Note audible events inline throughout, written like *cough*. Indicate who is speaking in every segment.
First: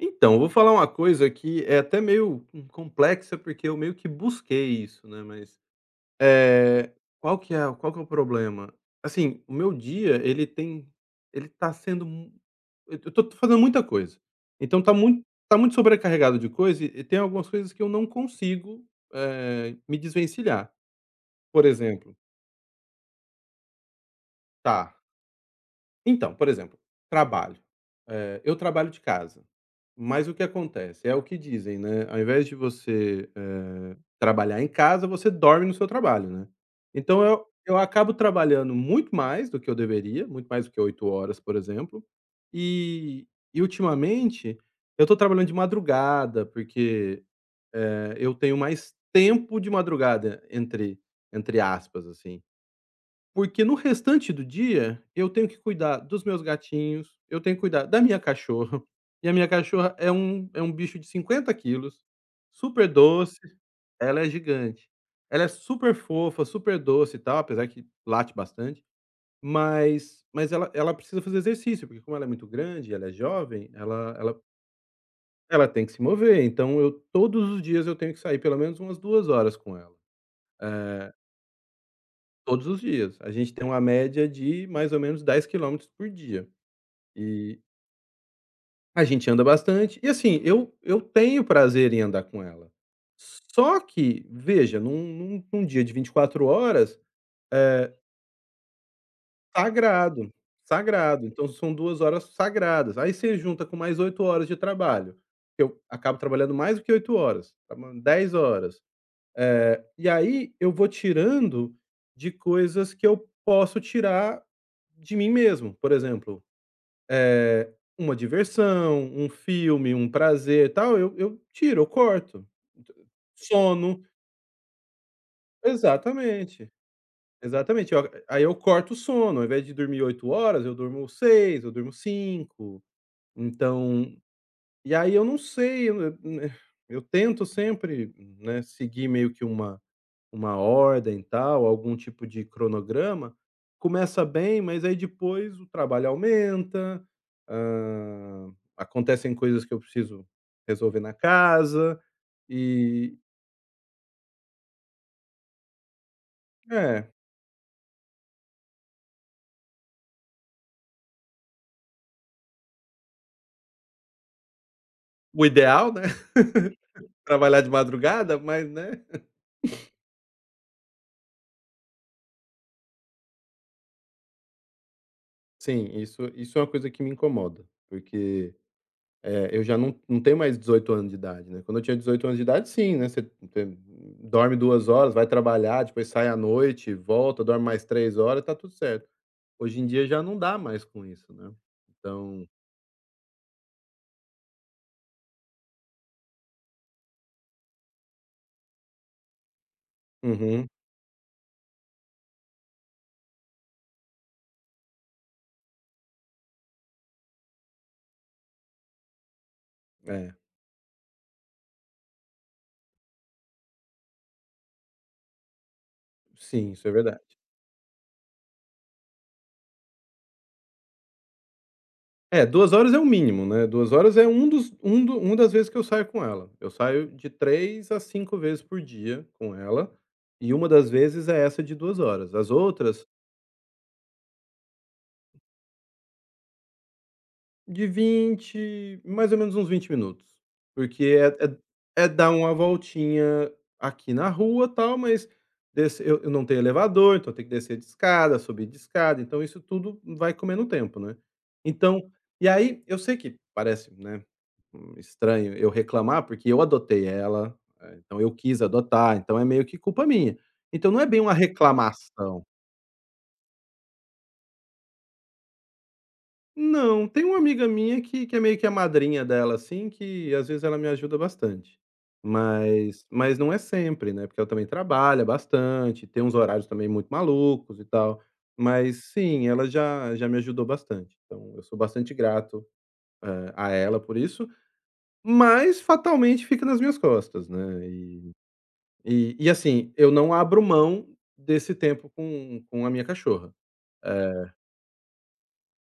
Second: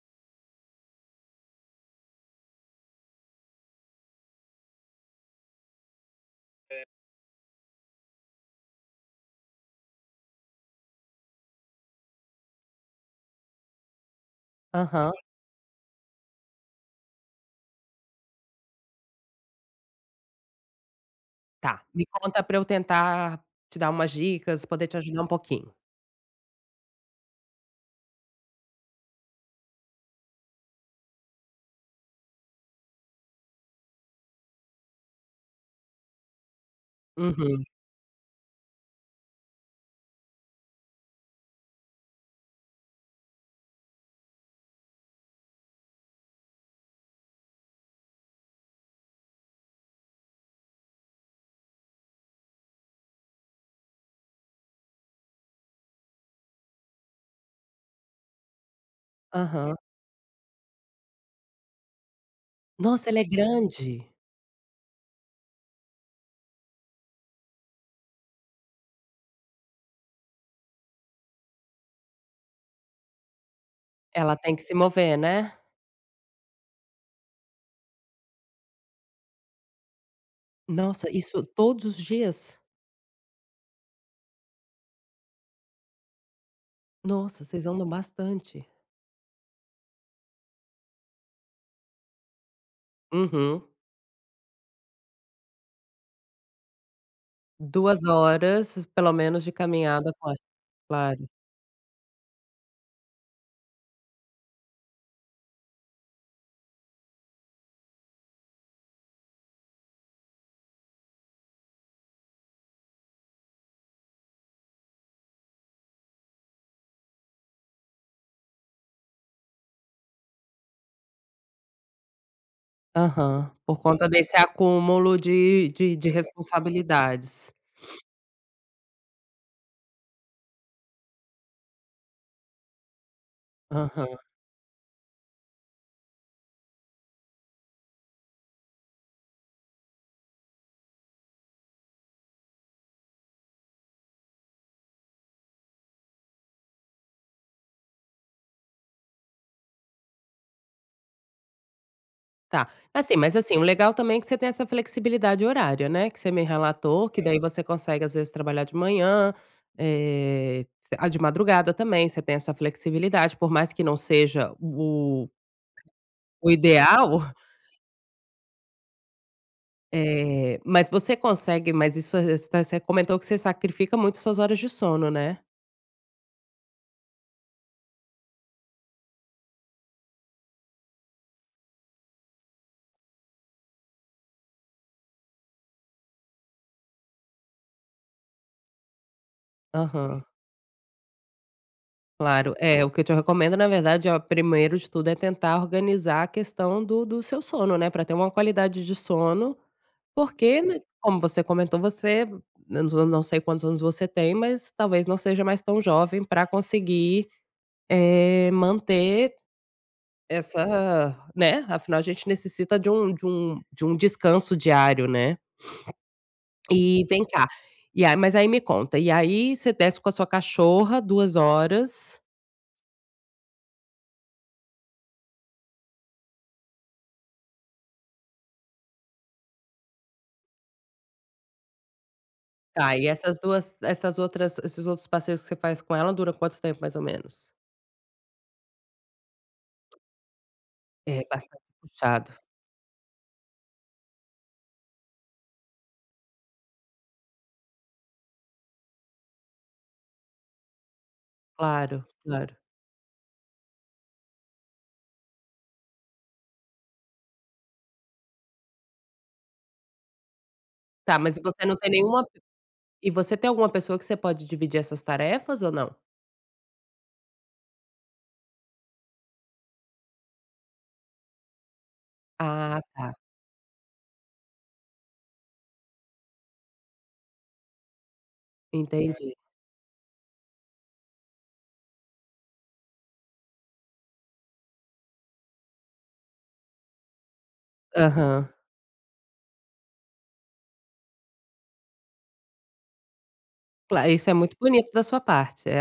Speaker 1: Então, vou falar uma coisa que é até meio, hum, complexa, porque eu meio que busquei isso, né, mas,
Speaker 2: É.
Speaker 1: eh, qual que é qual que é o problema, assim, o meu dia ele tem ele tá sendo mu eu tô tô fazendo muita coisa, então tá
Speaker 2: Aham.
Speaker 1: mui tá muito sobrecarregado de coisa e e tem algumas coisas que eu não consigo, eh, me desvencilhar, por
Speaker 2: Tá, me
Speaker 1: exemplo
Speaker 2: conta pra eu tentar te dar umas dicas, poder
Speaker 1: Tá.
Speaker 2: te ajudar um pouquinho.
Speaker 1: Então, por exemplo, trabalho, eh, eu trabalho de casa, mas o que acontece, é o que dizem, né, ao invés de você, eh, trabalhar em casa, você dorme no seu trabalho, né. Então eu
Speaker 2: Uhum.
Speaker 1: eu acabo trabalhando muito mais do que eu deveria, muito mais do que 8 horas, por exemplo, e e ultimamente, eu tô trabalhando de madrugada, porque, eh, eu tenho mais "tempo" de madrugada, entre entre aspas, assim, porque no restante do dia eu tenho que cuidar dos meus gatinhos, eu tenho que cuidar da minha cachorra, e a minha
Speaker 2: Aham.
Speaker 1: cachorra é um é um bicho de 50 quilos, super
Speaker 2: Nossa, ela é
Speaker 1: doce
Speaker 2: grande.
Speaker 1: ela é gigante, ela é superfofa, super doce e tal, apesar que late bastante, mas mas ela ela precisa fazer exercício, porque como ela é muito grande, ela é jovem, ela
Speaker 2: Ela
Speaker 1: ela
Speaker 2: tem que se mover, né.
Speaker 1: ela tem que se mover. Então eu todos os dias eu tenho que sair pelo menos umas 2 horas com ela,
Speaker 2: Nossa,
Speaker 1: eh
Speaker 2: isso todos os dias?
Speaker 1: Todos os dias. A gente tem uma média de mais ou menos 10 quilômetros por dia.
Speaker 2: Nossa,
Speaker 1: E
Speaker 2: vocês andam bastante.
Speaker 1: A gente anda bastante. E, assim, eu eu tenho prazer em andar com ela,
Speaker 2: Uhum.
Speaker 1: só que, veja, num num num dia de 24 horas, eh
Speaker 2: 2 horas pelo menos de caminhada,
Speaker 1: Sagrado,
Speaker 2: fora
Speaker 1: sagrado.
Speaker 2: Claro.
Speaker 1: Então são 2 horas sagradas, aí você junta com mais 8 horas de trabalho, que eu acabo trabalhando mais do que 8 horas, trabalhando 10 horas, eh, e aí eu vou tirando de coisas que eu posso tirar de mim mesmo, por exemplo, eh, uma diversão, um filme, um prazer, tal, eu eu tiro, eu corto,
Speaker 2: Aham. Por
Speaker 1: sono
Speaker 2: conta desse acúmulo de de de
Speaker 1: Exatamente,
Speaker 2: responsabilidades.
Speaker 1: exatamente.
Speaker 2: *sniffs*
Speaker 1: Ó, aí eu corto o sono, ao invés de dormir 8 horas, eu durmo 6, eu durmo 5, então
Speaker 2: Aham.
Speaker 1: e aí eu não sei, eu eu n eh, eu tento sempre, né, seguir meio que uma uma ordem e tal, algum tipo de cronograma, começa bem, mas aí depois o trabalho aumenta, hã, acontecem coisas que eu preciso resolver na casa
Speaker 2: Tá. Assim
Speaker 1: e
Speaker 2: mas, assim, o legal também é que você tem essa flexibilidade horária, né, que você me
Speaker 1: É.
Speaker 2: relatou, que daí você consegue, às vezes, trabalhar de manhã, eh, você ah, de madrugada também, você tem essa flexibilidade, por mais que não seja o
Speaker 1: O ideal, né,
Speaker 2: o
Speaker 1: *laughs*
Speaker 2: ideal
Speaker 1: trabalhar de madrugada, mas né. *chuckles*
Speaker 2: Eh, mas você consegue mas isso voc você comentou que você sacrifica muito suas horas de sono, né.
Speaker 1: Sim, isso isso é uma coisa que me incomoda, porque, eh, eu já não não tenho mais 18 anos de idade, né, quando eu tinha 18 anos de idade, sim, né, você tem dorme 2 horas, vai trabalhar, depois sai à noite, volta, dorme mais 3 horas, tá tudo certo. Hoje em dia já
Speaker 2: Aham.
Speaker 1: não dá mais com isso, né, então
Speaker 2: Claro. É, o que eu te recomendo, na verdade, ó, primeiro de tudo é tentar organizar a questão do do seu sono, né, pra ter uma qualidade de sono, porque,
Speaker 1: Uhum.
Speaker 2: né, como você comentou, você não s não sei quantos anos você tem, mas talvez não seja mais tão jovem pra conseguir, eh, manter
Speaker 1: É.
Speaker 2: essa né, afinal, a gente necessita de um de um de um descanso diário, né.
Speaker 1: Sim,
Speaker 2: *sniffs*
Speaker 1: isso é
Speaker 2: E
Speaker 1: verdade.
Speaker 2: vem cá, e a mas aí me conta, e aí você desce com a sua cachorra 2 horas
Speaker 1: É, 2 horas é o mínimo, né, 2 horas é um dos um do uma das vezes que eu saio com ela, eu saio de 3 a 5 vezes por dia com ela e 1 das vezes é essa de 2 horas, as
Speaker 2: Tá,
Speaker 1: outras
Speaker 2: e essas 2 essas outras esses outros passeios que você faz com ela duram quanto tempo, mais ou menos?
Speaker 1: De 20, mais ou menos uns 20 minutos, porque
Speaker 2: É,
Speaker 1: é é d
Speaker 2: bastante
Speaker 1: é dar
Speaker 2: puxado.
Speaker 1: uma voltinha aqui na rua, tal, mas desç eu eu não tenho elevador, então eu tenho que descer de escada, subir de escada, então isso tudo vai comendo tempo, né.
Speaker 2: Claro,
Speaker 1: Então e
Speaker 2: claro.
Speaker 1: aí eu sei que parece, né, hum, estranho eu reclamar, porque eu adotei ela, eh, então eu quis adotar, então é meio que culpa minha, então não é
Speaker 2: Tá,
Speaker 1: bem uma
Speaker 2: mas e você não tem nenhuma p
Speaker 1: reclamação.
Speaker 2: e você tem alguma pessoa que você pode dividir essas tarefas ou não?
Speaker 1: Não, tem uma amiga minha que que é meio que a madrinha dela, assim, que, às vezes, ela me ajuda bastante.
Speaker 2: Ah,
Speaker 1: Mas
Speaker 2: tá.
Speaker 1: mas não é sempre, né, porque ela também trabalha bastante, tem uns horários também muito malucos e tal. Mas
Speaker 2: Entendi.
Speaker 1: sim, ela já já me ajudou bastante, então eu sou bastante grato, eh, a ela por isso, mas fatalmente fica nas minhas costas, né, e
Speaker 2: Aham.
Speaker 1: e e, assim, eu não abro mão desse tempo com com a minha cachorra,
Speaker 2: Cla isso é
Speaker 1: eh
Speaker 2: muito bonito da sua parte, é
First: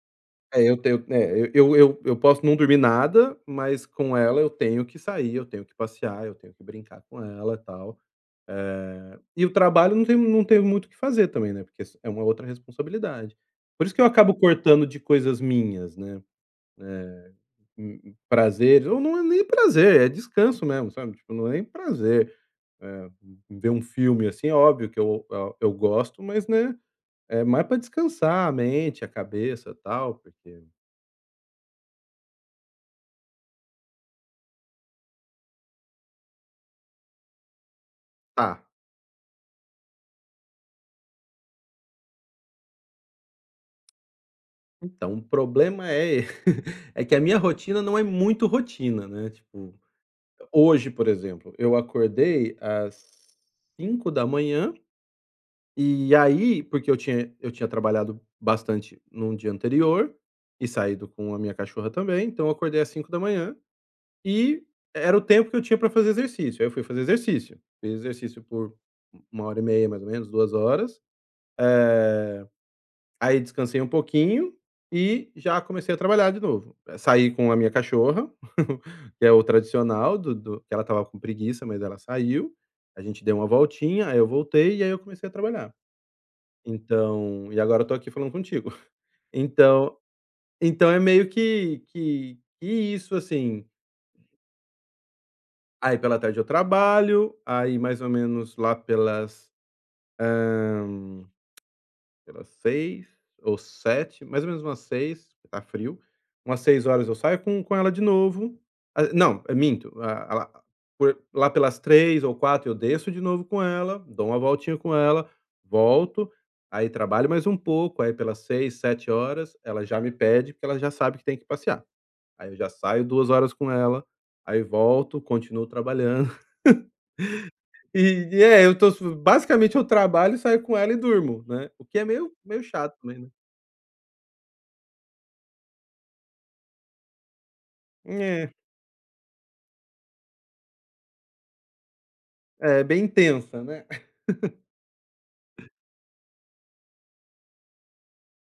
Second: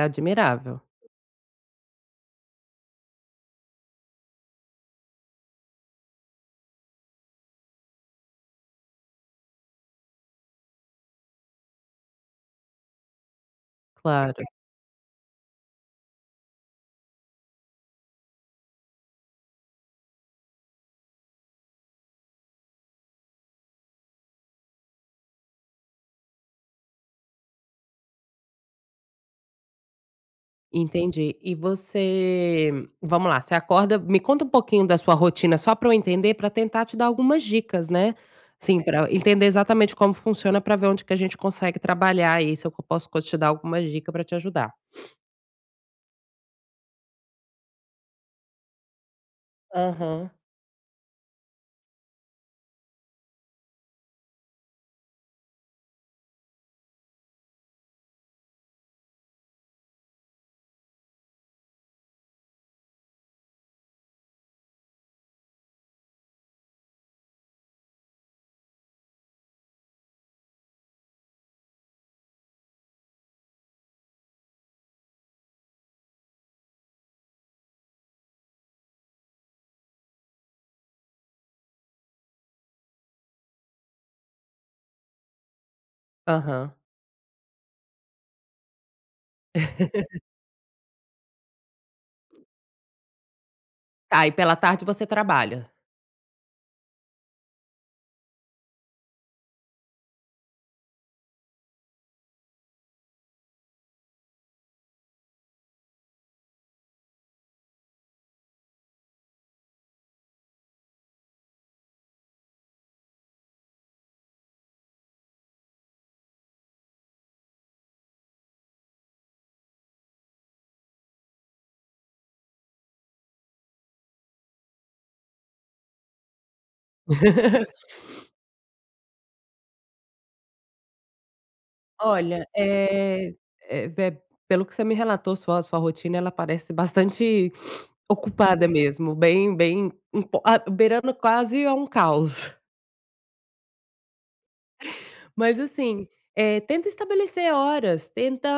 Speaker 1: É, eu
Speaker 2: admirável.
Speaker 1: tenho né, eu eu eu posso não dormir nada, mas com ela eu tenho que sair, eu tenho que passear, eu tenho que brincar com ela, tal, eh, e o trabalho não tenho não tenho muito o que fazer também, né, porque s é uma outra responsabilidade. Por isso que eu acabo
Speaker 2: Claro.
Speaker 1: cortando de coisas minhas, né, eh, hum, prazer, ou não é nem prazer, é descanso mesmo, sabe, tipo, não é nem prazer, eh, ver um filme assim, é óbvio que eu eu gosto, mas, né, é mais pra descansar a mente, a cabeça, tal, porque
Speaker 2: Entendi, e você vamos lá, você acorda me conta um pouquinho da sua rotina, só pra eu entender, pra tentar te dar algumas dicas, né,
Speaker 1: Tá.
Speaker 2: assim, pra entender exatamente como funciona, pra ver onde que a gente consegue trabalhar aí, se eu co posso te dar alguma dica pra te ajudar.
Speaker 1: Então,
Speaker 2: *sniffs*
Speaker 1: o problema é e *laughs* é que a minha rotina não é muito rotina, né, tipo, ho
Speaker 2: Aham.
Speaker 1: hoje, por exemplo, eu acordei às 5h e aí porque eu tinha eu tinha trabalhado bastante no dia anterior e saído com a minha cachorra também, então eu acordei às 5h e era o tempo que eu tinha pra fazer exercício. Aí eu fui fazer exercício, fiz exercício por 1 hora e meia mais ou menos, 2 horas, eh, aí descansei um pouquinho e já comecei a trabalhar de novo, eh, saí com a minha cachorra, *chuckles* que é o tradicional do do que ela estava com preguiça, mas ela saiu, a gente deu uma voltinha, aí eu voltei e aí eu comecei a trabalhar.
Speaker 2: Aham.
Speaker 1: Então e agora eu tô aqui falando contigo. *chuckles* Então
Speaker 2: *laughs*
Speaker 1: então é meio que que que isso, assim.
Speaker 2: Tá, e pela tarde você trabalha?
Speaker 1: Aí pela tarde eu trabalho, aí mais ou menos lá pelas, hã, *clicks tongue* pelas 18h ou 19h mais ou menos umas 18h porque tá frio, umas 18h eu saio com com ela de novo, ah, não, minto, ah, lá por lá pelas 15h ou 16h eu desço de novo com ela, dou uma voltinha com ela, volto, aí trabalho mais um pouco, aí pelas 18h, 19h, ela já me pede, porque ela já sabe que tem que passear, aí eu já saio 2 horas com ela, aí volto, continuo trabalhando,
Speaker 2: *laughs*
Speaker 1: *laughs* e
Speaker 2: *sniffs*
Speaker 1: e É, eu tô sa basicamente eu trabalho, saio com ela e durmo, né, o que é meio
Speaker 2: Olha,
Speaker 1: meio chato mesmo.
Speaker 2: eh eh, p pelo que você me relatou, sua sua rotina, ela parece bastante *sniffs*
Speaker 1: É.
Speaker 2: ocupada mesmo, bem bem imp a beirando quase a um caos.
Speaker 1: É bem intensa, né. *chuckles*
Speaker 2: Mas, assim, eh, tenta estabelecer horas, tenta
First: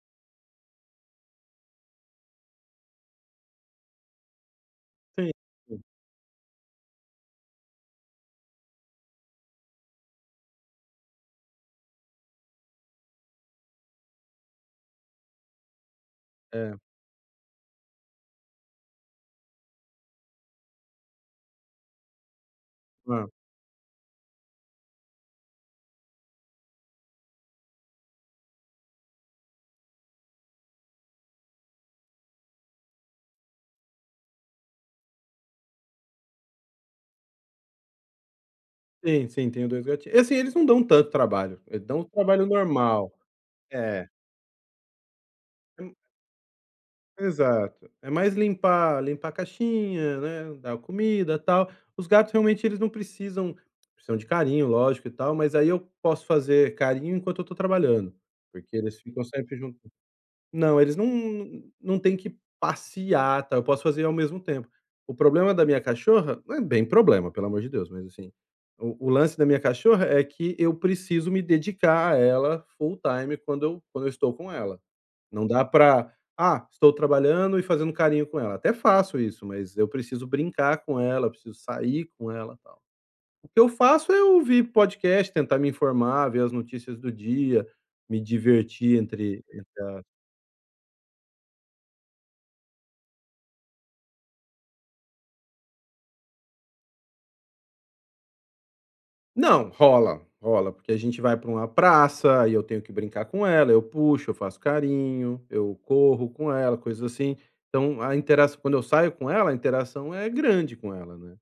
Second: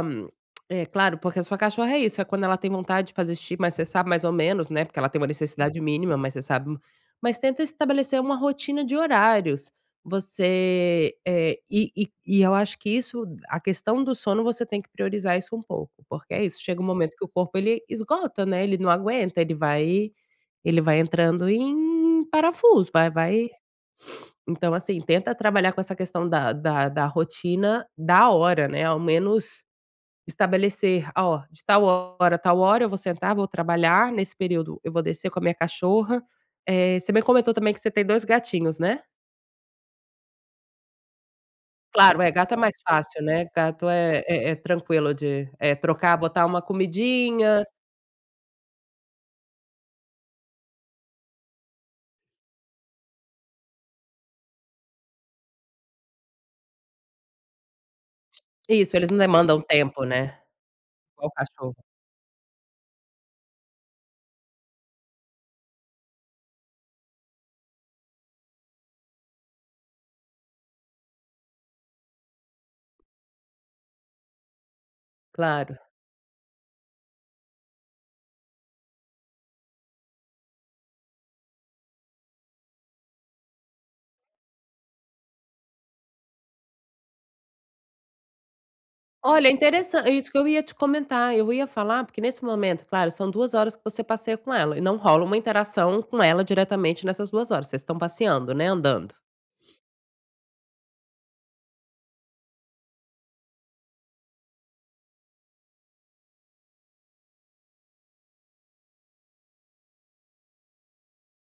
Speaker 2: *clicks tongue* eh, claro, porque a sua cachorra é isso, é quando ela tem vontade de fazer xixi, mas você sabe mais ou menos, né, porque ela tem uma
Speaker 1: Sei,
Speaker 2: necessidade
Speaker 1: hum.
Speaker 2: mínima, mas você sabe mas tenta estabelecer uma rotina de horários, você eh, e e e eu acho que isso, a questão do sono, você tem que priorizar isso um pouco, porque é isso,
Speaker 1: Hã.
Speaker 2: chega um momento que o corpo ele esgota, né, ele não aguenta, ele vai ele vai entrando em parafuso, vai
Speaker 1: Hã.
Speaker 2: vai *sniffs* Então, assim, tenta trabalhar com essa questão da da da rotina, da hora, né, ao menos estabelecer: "Ó, de tal hora a tal hora eu vou sentar, vou trabalhar, nesse período eu vou descer com a minha cachorra", eh, você me comentou também que você tem 2 gatinhos, né.
Speaker 1: Sim, sim, tenho 2 gatin assim, eles não dão tanto trabalho, eles dão o
Speaker 2: Claro. É,
Speaker 1: trabalho
Speaker 2: gato é mais
Speaker 1: normal.
Speaker 2: fácil, né, gato
Speaker 1: É.
Speaker 2: é é é tranquilo de, eh,
Speaker 1: E
Speaker 2: trocar, botar uma comidinha
Speaker 1: Exato. É mais limpar limpar a caixinha, né, dar comida, tal, os gatos realmente eles não precisam precisam de carinho, lógico e tal, mas aí eu posso fazer carinho enquanto eu tô trabalhando, porque
Speaker 2: Isso,
Speaker 1: eles
Speaker 2: eles não
Speaker 1: ficam sempre
Speaker 2: demandam
Speaker 1: junto
Speaker 2: tempo, né,
Speaker 1: Não, eles não
Speaker 2: igual
Speaker 1: não
Speaker 2: cachorro.
Speaker 1: não têm que passear, tal, eu posso fazer ao mesmo tempo. O problema da minha cachorra, não é bem problema, pelo amor de Deus, mas assim, o o lance da minha cachorra é que eu preciso me dedicar a ela full time quando eu quando eu estou com ela, não dá
Speaker 2: Claro.
Speaker 1: pra: "Ah, estou trabalhando e fazendo carinho com ela", até faço isso, mas eu preciso brincar com ela, eu preciso sair com ela e tal. O que eu faço é ouvir podcast, tentar me informar, ver as notícias do dia, me divertir entre
Speaker 2: Olha,
Speaker 1: entre a
Speaker 2: interessan isso que eu ia te comentar, eu ia falar, porque nesse momento, claro, são 2 horas que você passeia com ela e não rola uma interação com ela diretamente nessas 2 horas, vocês estão passeando, né, andando.
Speaker 1: Não, rola, rola, porque a gente vai pra uma praça e eu tenho que brincar com ela, eu puxo, eu faço carinho, eu corro com ela, coisas assim, então a interaç quando eu saio com ela, a interação é grande com ela, né,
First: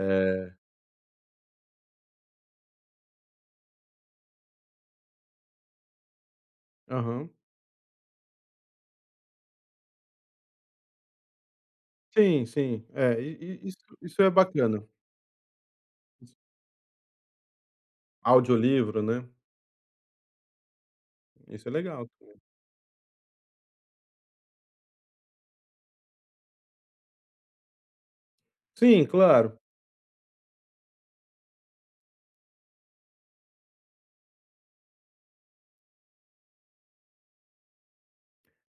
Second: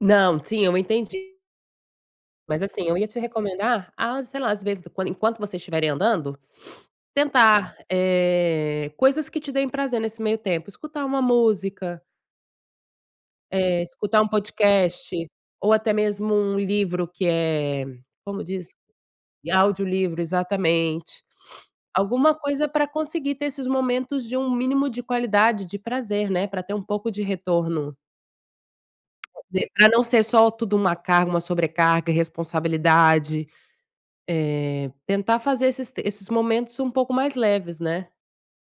Speaker 2: Não, sim, eu entendi. Mas assim, eu ia te recomendar a, sei lá, às vezes, quando enquanto vocês tiverem andando,
Speaker 1: Aham.
Speaker 2: tentar, eh, coisas que te deem prazer nesse meio tempo, escutar uma música
Speaker 1: Sim, sim, é, i i isso
Speaker 2: eh, escutar
Speaker 1: isso
Speaker 2: um
Speaker 1: é bacana.
Speaker 2: podcast ou até
Speaker 1: Iss
Speaker 2: mesmo um livro que é como diz,
Speaker 1: Audiolivro, né.
Speaker 2: audiolivro, exatamente,
Speaker 1: Isso é legal
Speaker 2: alguma
Speaker 1: também.
Speaker 2: coisa pra conseguir ter esses momentos de um mínimo de qualidade, de prazer, né, pra ter um pouco de retorno.
Speaker 1: Sim, claro.
Speaker 2: Pode pra não ser só tudo uma carga, uma sobrecarga, e responsabilidade, eh, tentar fazer esses te esses momentos um pouco mais leves, né.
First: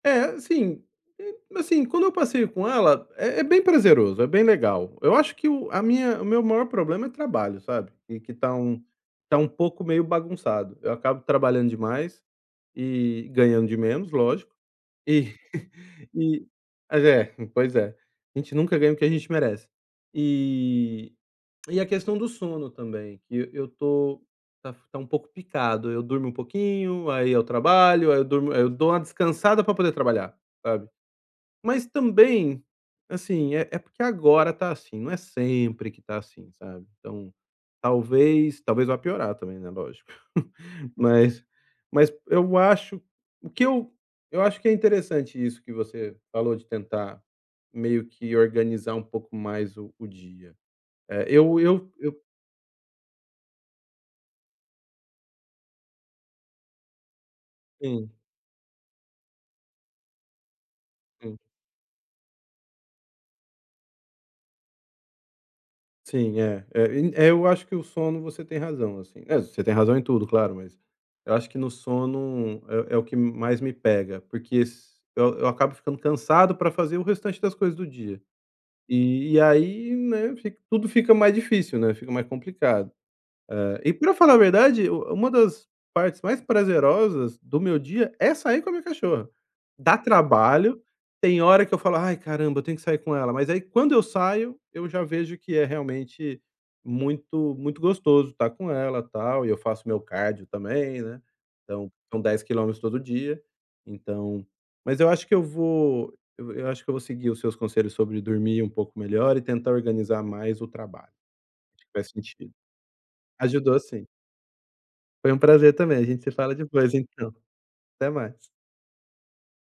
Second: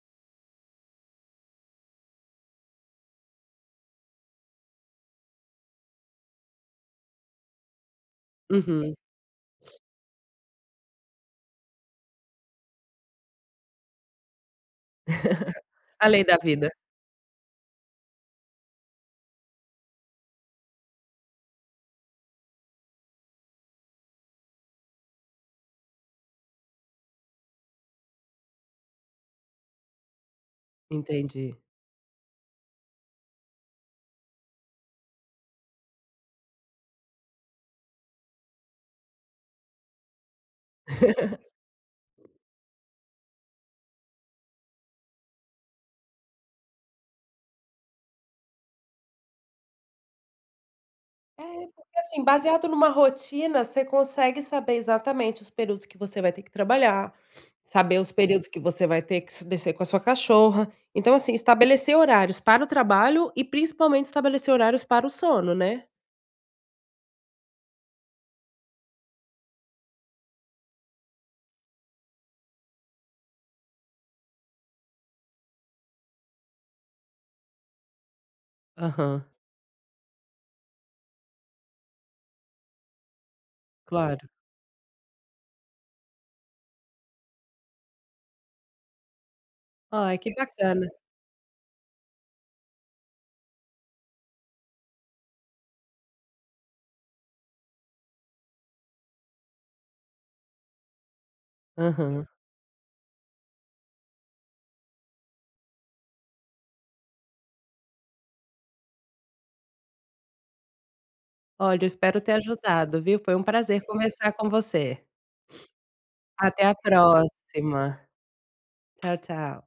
Speaker 1: É, sim, hum, assim, quando eu passeio com ela, é é bem prazeroso, é bem legal, eu acho que o a minha o meu maior problema é trabalho, sabe, que tá um
Speaker 2: Uhum.
Speaker 1: tá um pouco meio bagunçado, eu acabo trabalhando demais e ganhando de menos, lógico, e *chuckles*
Speaker 2: *laughs* A lei da
Speaker 1: e
Speaker 2: vida.
Speaker 1: mas é, pois é, a gente nunca ganha o que a gente merece, e e a questão do sono também, que eu tô tá tá um pouco picado, eu durmo um pouquinho, aí eu trabalho, aí eu durmo aí eu dou uma descansada pra poder trabalhar, sabe.
Speaker 2: Entendi.
Speaker 1: Mas também, assim, é é porque agora tá assim, não é sempre que tá assim, sabe, então, talvez, talvez vá piorar também, né, lógico, *chuckles* mas mas
Speaker 2: *laughs*
Speaker 1: eu acho o que eu eu acho que é interessante isso que você falou de tentar meio que organizar um pouco mais o o dia, eh, eu
Speaker 2: Eh,
Speaker 1: eu
Speaker 2: porque
Speaker 1: eu
Speaker 2: assim, baseado numa rotina, você consegue saber exatamente os períodos que você vai ter que trabalhar, saber
Speaker 1: Sim.
Speaker 2: os períodos que você vai ter que se descer com a sua cachorra, então assim,
Speaker 1: Sim.
Speaker 2: estabelecer horários para o trabalho e principalmente estabelecer horários para o sono, né.
Speaker 1: Sim, é é, e eu acho que o sono, você tem razão, assim, eh, você tem razão em tudo, claro, mas eu acho que no sono, é é o que m mais me pega, porque s eu eu acabo ficando cansado pra fazer o restante das coisas do dia.
Speaker 2: Aham.
Speaker 1: E aí, né, fica, tudo fica mais difícil, né, fica mais complicado, hã, e pra
Speaker 2: Claro.
Speaker 1: falar a verdade u uma das partes mais prazerosas do meu dia é sair com a minha cachorra, dá
Speaker 2: Ai, que
Speaker 1: trabalho,
Speaker 2: bacana.
Speaker 1: tem hora que eu falo: "Ai, caramba, eu tenho que sair com ela", mas aí, quando eu saio, eu já vejo que é realmente muito, muito gostoso tá com ela, tal, e eu faço meu cardio também, né, então são
Speaker 2: Aham.
Speaker 1: 10 km todo dia. Então, mas eu acho que eu vou eu eu acho que eu vou seguir os seus conselhos sobre dormir um pouco melhor e tentar organizar mais o trabalho,
Speaker 2: Olha,
Speaker 1: que
Speaker 2: eu
Speaker 1: faz
Speaker 2: espero ter
Speaker 1: sentido.
Speaker 2: ajudado, viu, foi um
Speaker 1: Ajudou,
Speaker 2: prazer
Speaker 1: sim.
Speaker 2: conversar com você.
Speaker 1: Foi um prazer também, a gente se fala
Speaker 2: Até a
Speaker 1: depois, então,
Speaker 2: próxima,
Speaker 1: até mais.
Speaker 2: tchau, tchau.